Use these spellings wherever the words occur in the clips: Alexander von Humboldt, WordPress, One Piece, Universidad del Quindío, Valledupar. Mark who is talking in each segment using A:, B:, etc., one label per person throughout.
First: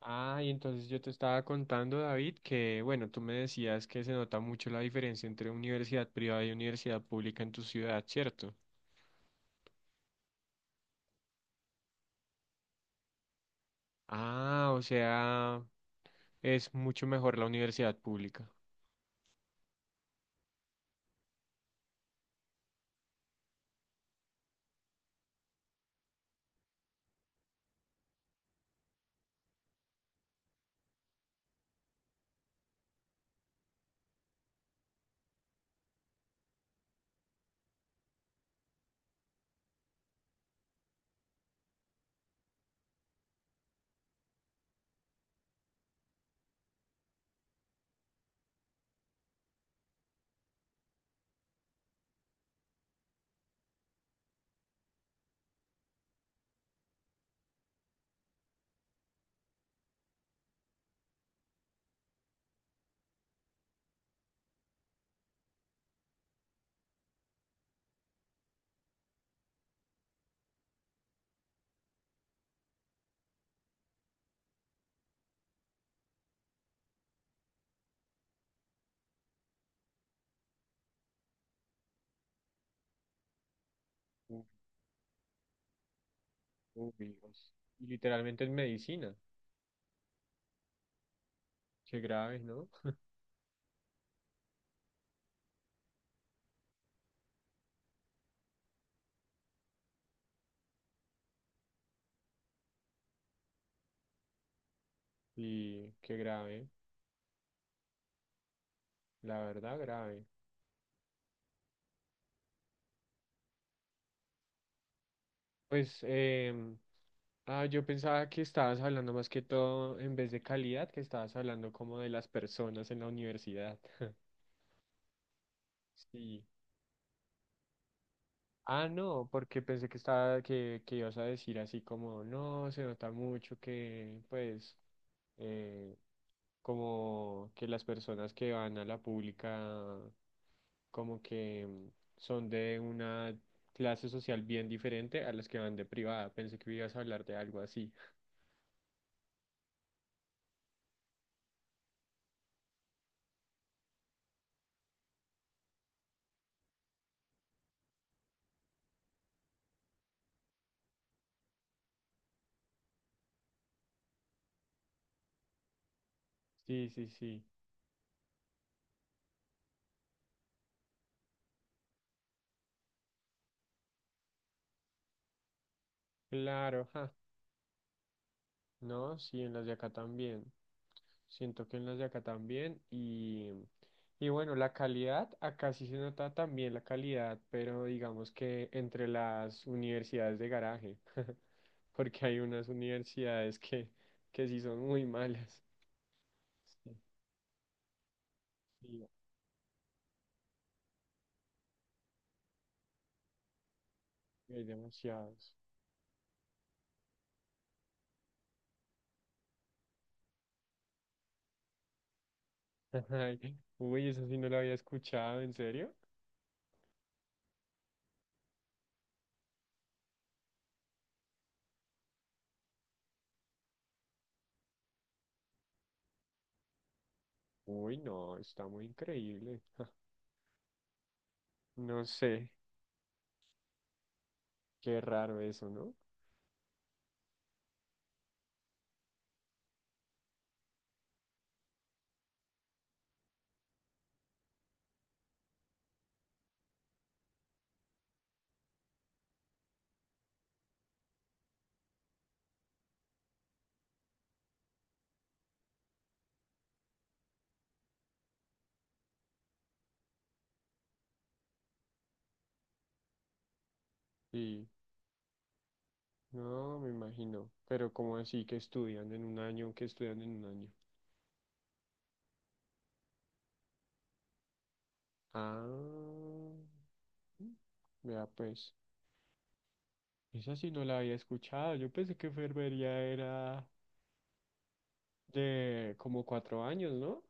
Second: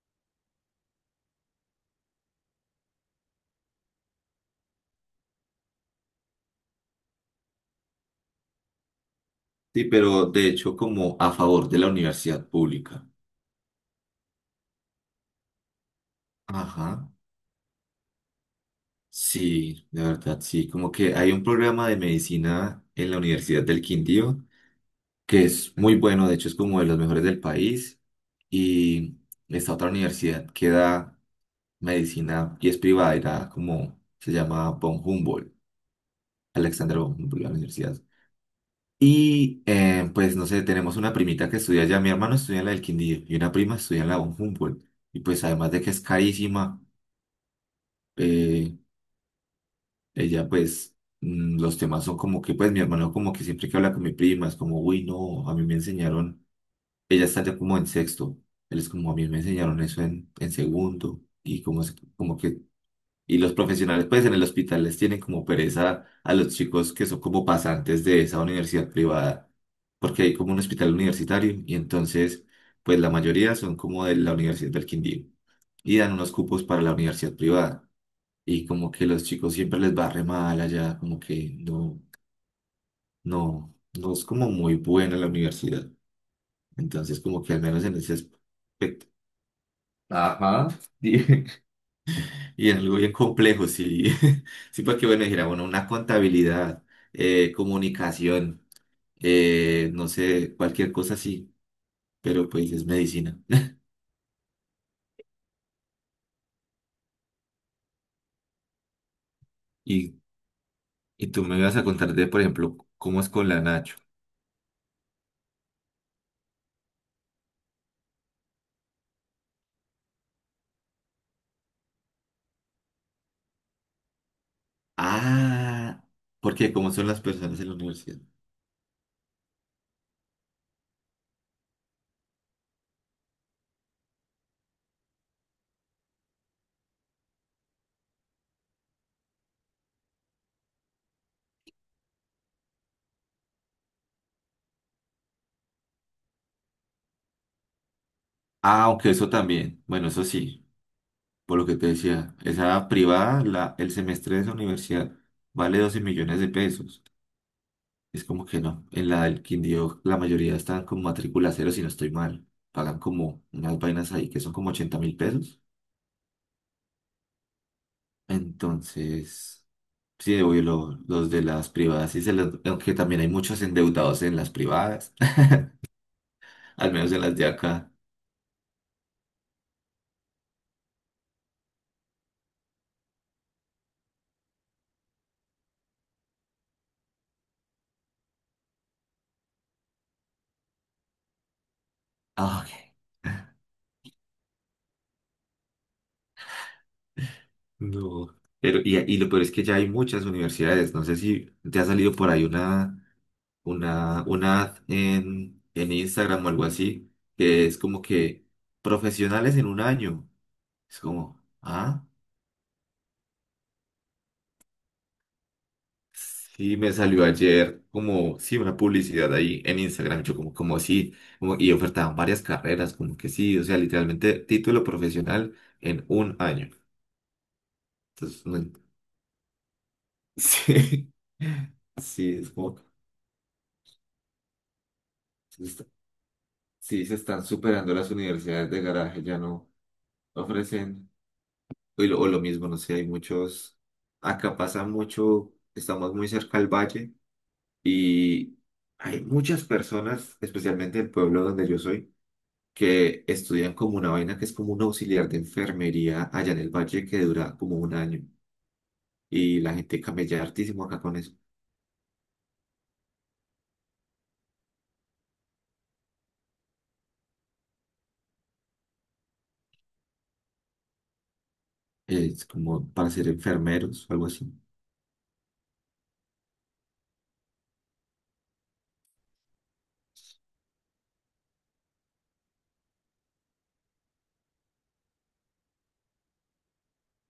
A: Ah, y entonces yo te estaba contando, David, que bueno, tú me decías que se nota mucho la diferencia entre universidad privada y universidad pública en tu ciudad, ¿cierto?
B: Sí, pero de hecho como a favor de la universidad pública.
A: Ah, o sea, es mucho
B: Ajá.
A: mejor la universidad pública.
B: Sí, de verdad, sí. Como que hay un programa de medicina en la Universidad del Quindío que es muy bueno, de hecho es como de los mejores del país. Y esta otra universidad que da medicina y es privada, era como se llama von Humboldt, Alexander von Humboldt, la universidad. Y pues no sé, tenemos una primita que estudia allá, mi hermano estudia en la del Quindío y una prima estudia en la von Humboldt. Y pues además de que es carísima. eh, ella pues los temas son como que pues mi hermano como que siempre que habla con mi prima es como, uy, no, a mí me enseñaron, ella está ya como en sexto, él es como, a mí me enseñaron eso en segundo y como, como que, y los profesionales pues en el hospital les tienen como pereza a los chicos que son como pasantes de esa universidad privada, porque hay como un hospital universitario y entonces pues la mayoría son como de la Universidad del Quindío y dan unos cupos para la universidad privada y como que los chicos siempre les va re mal allá, como que no, no es
A: Uy,
B: como muy buena la universidad.
A: uy,
B: Entonces, como
A: Dios.
B: que al menos
A: Y
B: en ese
A: literalmente en
B: aspecto.
A: medicina.
B: Ajá. Sí.
A: Qué grave, ¿no?
B: Y en algo bien complejo, sí. Sí, porque bueno, dijera, bueno, una contabilidad, comunicación, no sé, cualquier cosa así, pero pues es medicina.
A: Y qué grave, la verdad,
B: Y,
A: grave.
B: y tú me vas a contar de, por ejemplo, cómo es con la Nacho.
A: Pues, ah, yo pensaba que estabas hablando más que todo, en vez de calidad, que estabas hablando como de las personas en la universidad.
B: Ah,
A: Sí.
B: porque cómo son las personas en la universidad.
A: Ah, no, porque pensé que estaba, que ibas a decir así como, no, se nota mucho que, pues, eh, como que las personas que van a la pública, como que son de una clase social bien diferente a las que van de privada. Pensé que ibas a hablar de algo así.
B: Ah, aunque eso también. Bueno, eso sí, por lo que te decía, esa privada, la, el semestre de esa universidad vale 12 millones de pesos. Es como que no. En la del Quindío, la mayoría están con matrícula cero, si no estoy mal. Pagan como unas vainas ahí que son como 80.000 pesos.
A: Sí, sí, sí.
B: Entonces, sí, obvio, los de las privadas, sí se les- aunque también hay muchos endeudados en las privadas,
A: Claro,
B: al
A: ja.
B: menos en las de acá.
A: No, sí, en las de acá también. Siento que en los de acá también. Y bueno, la calidad, acá sí se nota también la calidad, pero digamos que entre las universidades de garaje, porque hay
B: Ah,
A: unas
B: ok.
A: universidades que sí son muy malas. Sí,
B: No, pero
A: sí,
B: y lo peor es que ya hay muchas universidades. No sé si te ha salido por ahí una, una
A: hay
B: ad
A: demasiados.
B: en Instagram o algo así, que es como que profesionales en un año. Es como, ah,
A: Ay, uy, eso sí no lo había escuchado, ¿en serio?
B: sí, me salió ayer como, sí, una publicidad ahí en Instagram. Yo como, como sí, como, y ofertaban varias carreras, como que sí, o sea, literalmente título profesional en un año.
A: Uy, no,
B: Entonces,
A: está
B: no-
A: muy increíble.
B: sí,
A: No sé,
B: sí, es como...
A: qué raro eso, ¿no?
B: Sí, se están superando las universidades de garaje, ya no ofrecen, o lo mismo, no sé, hay muchos, acá pasa mucho, estamos muy cerca al valle y hay muchas personas, especialmente en el pueblo donde yo soy, que estudian como una vaina que es como un auxiliar de enfermería allá en el valle que dura como un año y la gente camella hartísimo acá con eso,
A: Sí, no, me imagino. Pero como así que estudian en un año, que estudian en un año.
B: es como para ser enfermeros o algo así.
A: Ah, vea pues, esa sí no la había escuchado. Yo pensé que enfermería era de como cuatro años, ¿no?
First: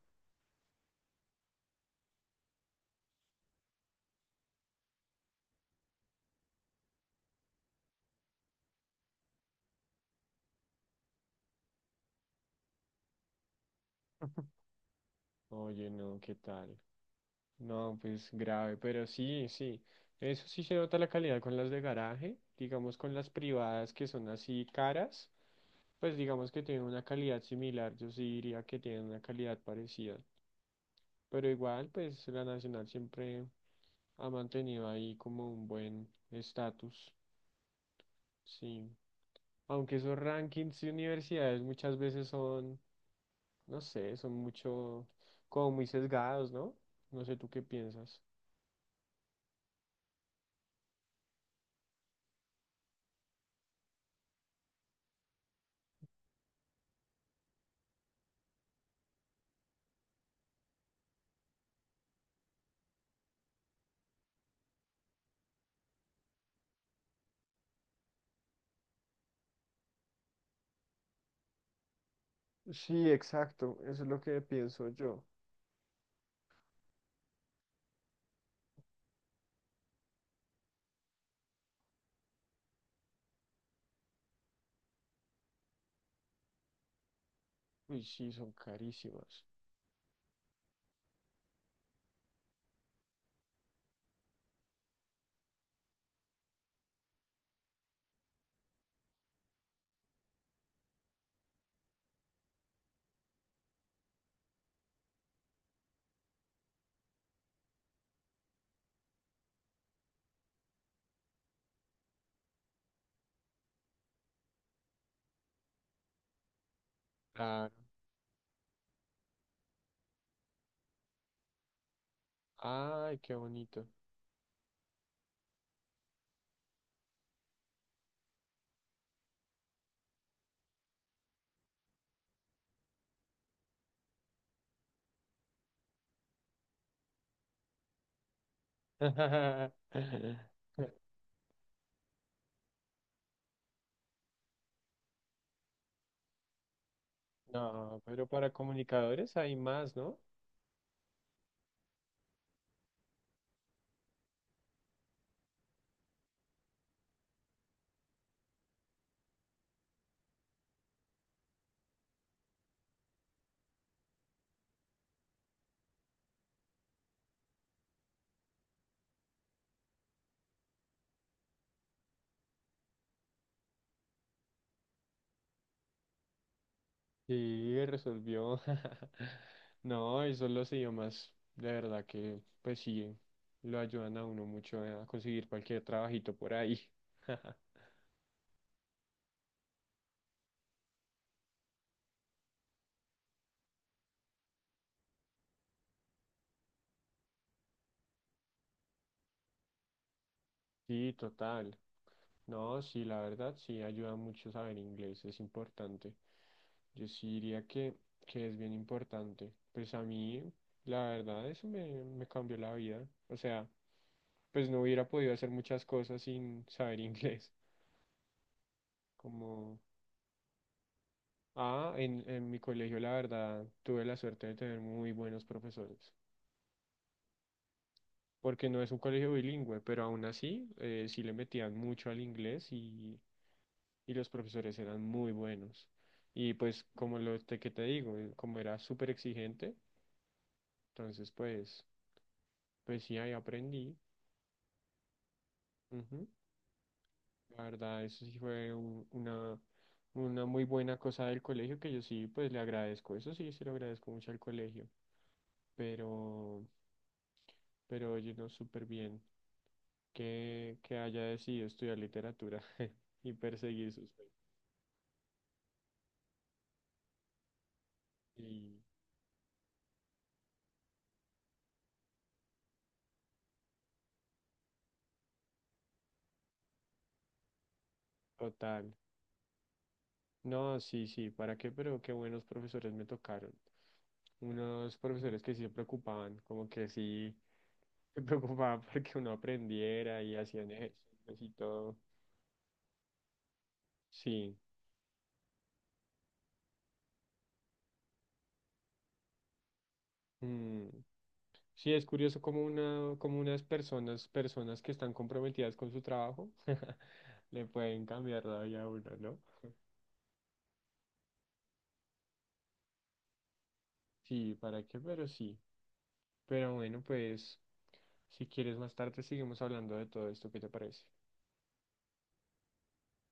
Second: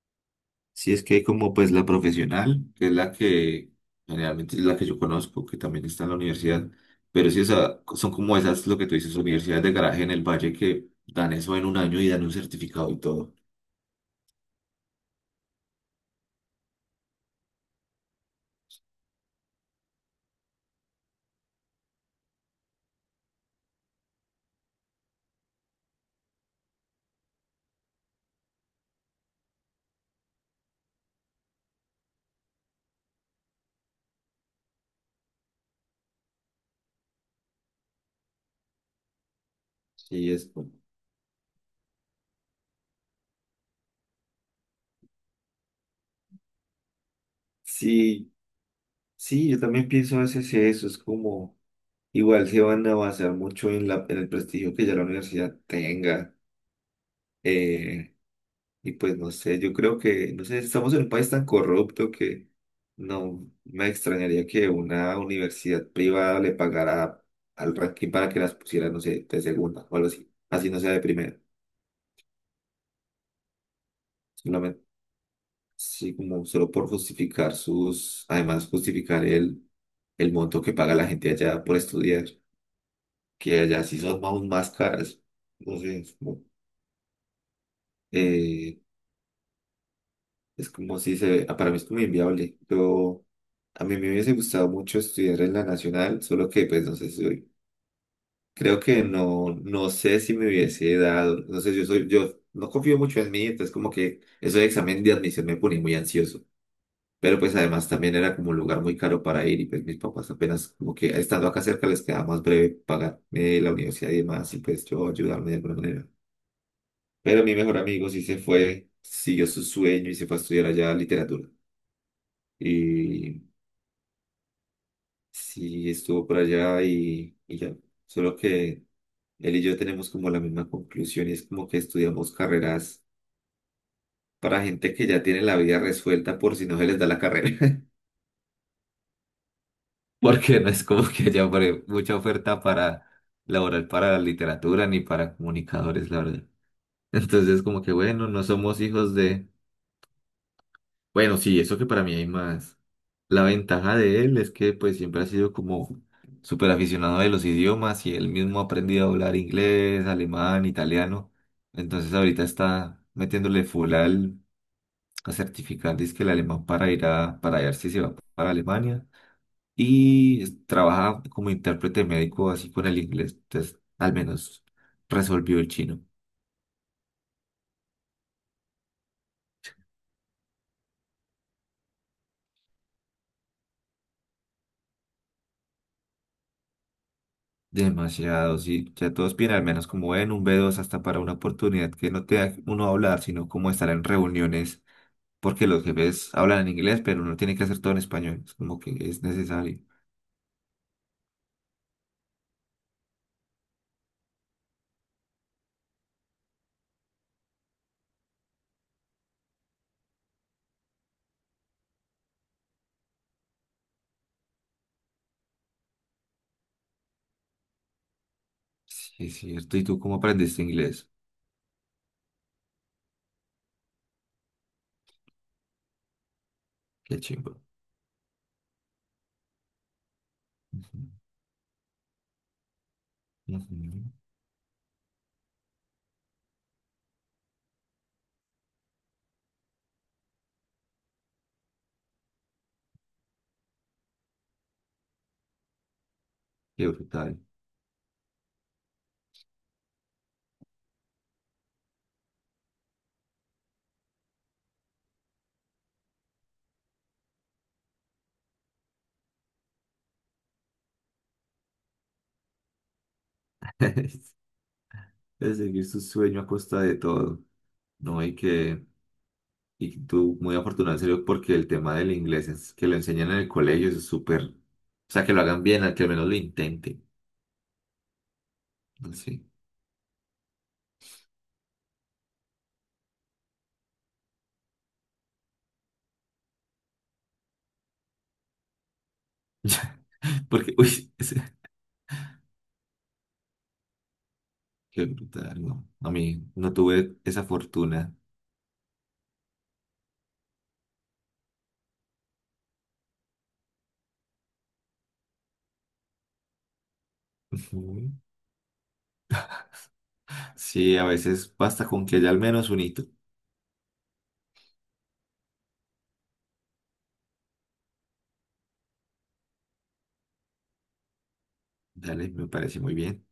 B: Sí, es que hay como pues la profesional, que es la que generalmente es la que yo conozco, que también está en la universidad, pero sí, o sea, son como esas, lo que tú dices, universidades de garaje en el valle que dan eso en un año y dan un certificado y todo.
A: Oye, no, ¿qué tal? No, pues grave, pero sí, sí. Eso sí se nota la calidad con las de garaje, digamos con las privadas que son así caras, pues digamos que tienen una calidad similar, yo sí diría que tienen una calidad parecida. Pero igual, pues la Nacional siempre ha mantenido ahí como un buen estatus, sí. Aunque esos
B: Sí, es como-
A: rankings de universidades muchas veces son, no sé, son mucho, como muy sesgados, ¿no? No sé tú qué piensas.
B: Sí, sí, yo también pienso a veces eso, es como, igual se van a basar mucho en la, en el prestigio que ya la universidad tenga. Y pues no sé, yo creo que, no sé, estamos en un país tan corrupto que no me extrañaría que una universidad privada le pagara al ranking para que las pusiera, no sé, de segunda o algo así. Así no sea de primera.
A: Sí, exacto, eso es lo que
B: Solamente,
A: pienso yo.
B: sí, como solo por justificar sus, además justificar el monto que paga la gente allá por estudiar, que allá sí son aún más caras. No sé,
A: Uy, sí, son
B: eh,
A: carísimas.
B: es como si se, ah, para mí es como inviable. Yo A mí me hubiese gustado mucho estudiar en la nacional, solo que pues no sé si soy- creo que no, no sé si me hubiese dado, no sé, yo soy, yo no confío mucho en mí, entonces como que eso de examen de admisión me ponía muy ansioso, pero pues además también era como un lugar muy caro para ir y pues mis papás apenas como que estando acá cerca les quedaba más breve pagarme la universidad y demás y pues yo ayudarme de alguna manera. Pero mi
A: Claro.
B: mejor amigo sí se fue, siguió su sueño y se fue a estudiar allá literatura.
A: Ay, qué
B: Y
A: bonito.
B: Sí, estuvo por allá y ya. Solo que él y yo tenemos como la misma conclusión y es como que estudiamos carreras para gente que ya tiene la vida resuelta por si no se les da la carrera. Porque no es como que haya mucha oferta para laboral para la literatura ni para comunicadores, la verdad. Entonces, como que
A: No, pero
B: bueno, no
A: para
B: somos hijos
A: comunicadores
B: de.
A: hay más, ¿no?
B: Bueno, sí, eso que para mí hay más. La ventaja de él es que pues siempre ha sido como súper aficionado de los idiomas y él mismo ha aprendido a hablar inglés, alemán, italiano. Entonces ahorita está metiéndole full al a certificar dizque el alemán para ir a, para ver si se va para Alemania. Y es- trabaja como intérprete médico así con el inglés. Entonces, al menos resolvió el chino.
A: Sí, resolvió. No, y son los idiomas, de verdad que, pues sí, lo ayudan a uno mucho a conseguir cualquier trabajito por ahí.
B: Demasiado, sí. Ya todos piden al menos como en un B2 hasta para una oportunidad que no te da uno hablar, sino como estar en reuniones, porque los jefes hablan en inglés, pero uno tiene que hacer todo en español. Es como que es necesario.
A: Sí, total. No, sí, la verdad, sí, ayuda mucho saber inglés, es importante. Yo sí diría que es bien importante. Pues a mí, la verdad, me cambió la vida. O sea, pues no hubiera podido hacer muchas cosas sin saber inglés,
B: Sí, es cierto.
A: como
B: ¿Y tú cómo aprendiste inglés?
A: ah, en mi colegio, la verdad, tuve la suerte de tener muy buenos profesores,
B: Qué chingo.
A: porque no es un colegio bilingüe, pero aún así
B: Ujú,
A: sí le metían mucho al inglés
B: ujú.
A: y los profesores eran muy buenos. Y pues como que te digo, como era súper exigente, entonces pues, pues sí, ahí aprendí. Ujú.
B: Qué brutal.
A: La verdad, eso sí una muy buena cosa del colegio que yo sí, pues le agradezco. Eso sí, se lo agradezco mucho al colegio, pero, pero oye, no, súper bien. Que haya decidido estudiar literatura y perseguir sus sueños.
B: Es seguir su sueño a costa de todo. No, y
A: Y
B: que, y tú muy afortunado en serio porque el tema del inglés es que lo enseñan en el colegio, eso es súper, o sea, que lo hagan bien, al que al menos lo intenten.
A: total.
B: Sí.
A: No, sí, sí, ¿para qué? Pero qué buenos profesores me tocaron. Unos profesores que sí se preocupaban, como que sí se preocupaban porque uno aprendiera y hacían
B: Porque, uy,
A: ejercicios
B: ese-
A: y todo. Sí.
B: qué brutal, no. A mí no tuve esa fortuna.
A: Mm. Sí, es curioso como una, como unas personas, personas que están comprometidas con su trabajo, le pueden
B: Ujú.
A: cambiar la vida a uno, ¿no?
B: Sí, a veces basta con que haya al menos un hito.
A: Sí, ¿para qué? Pero sí. Pero bueno, pues si quieres más tarde seguimos hablando de todo esto, ¿qué te parece?
B: Dale, me parece muy bien.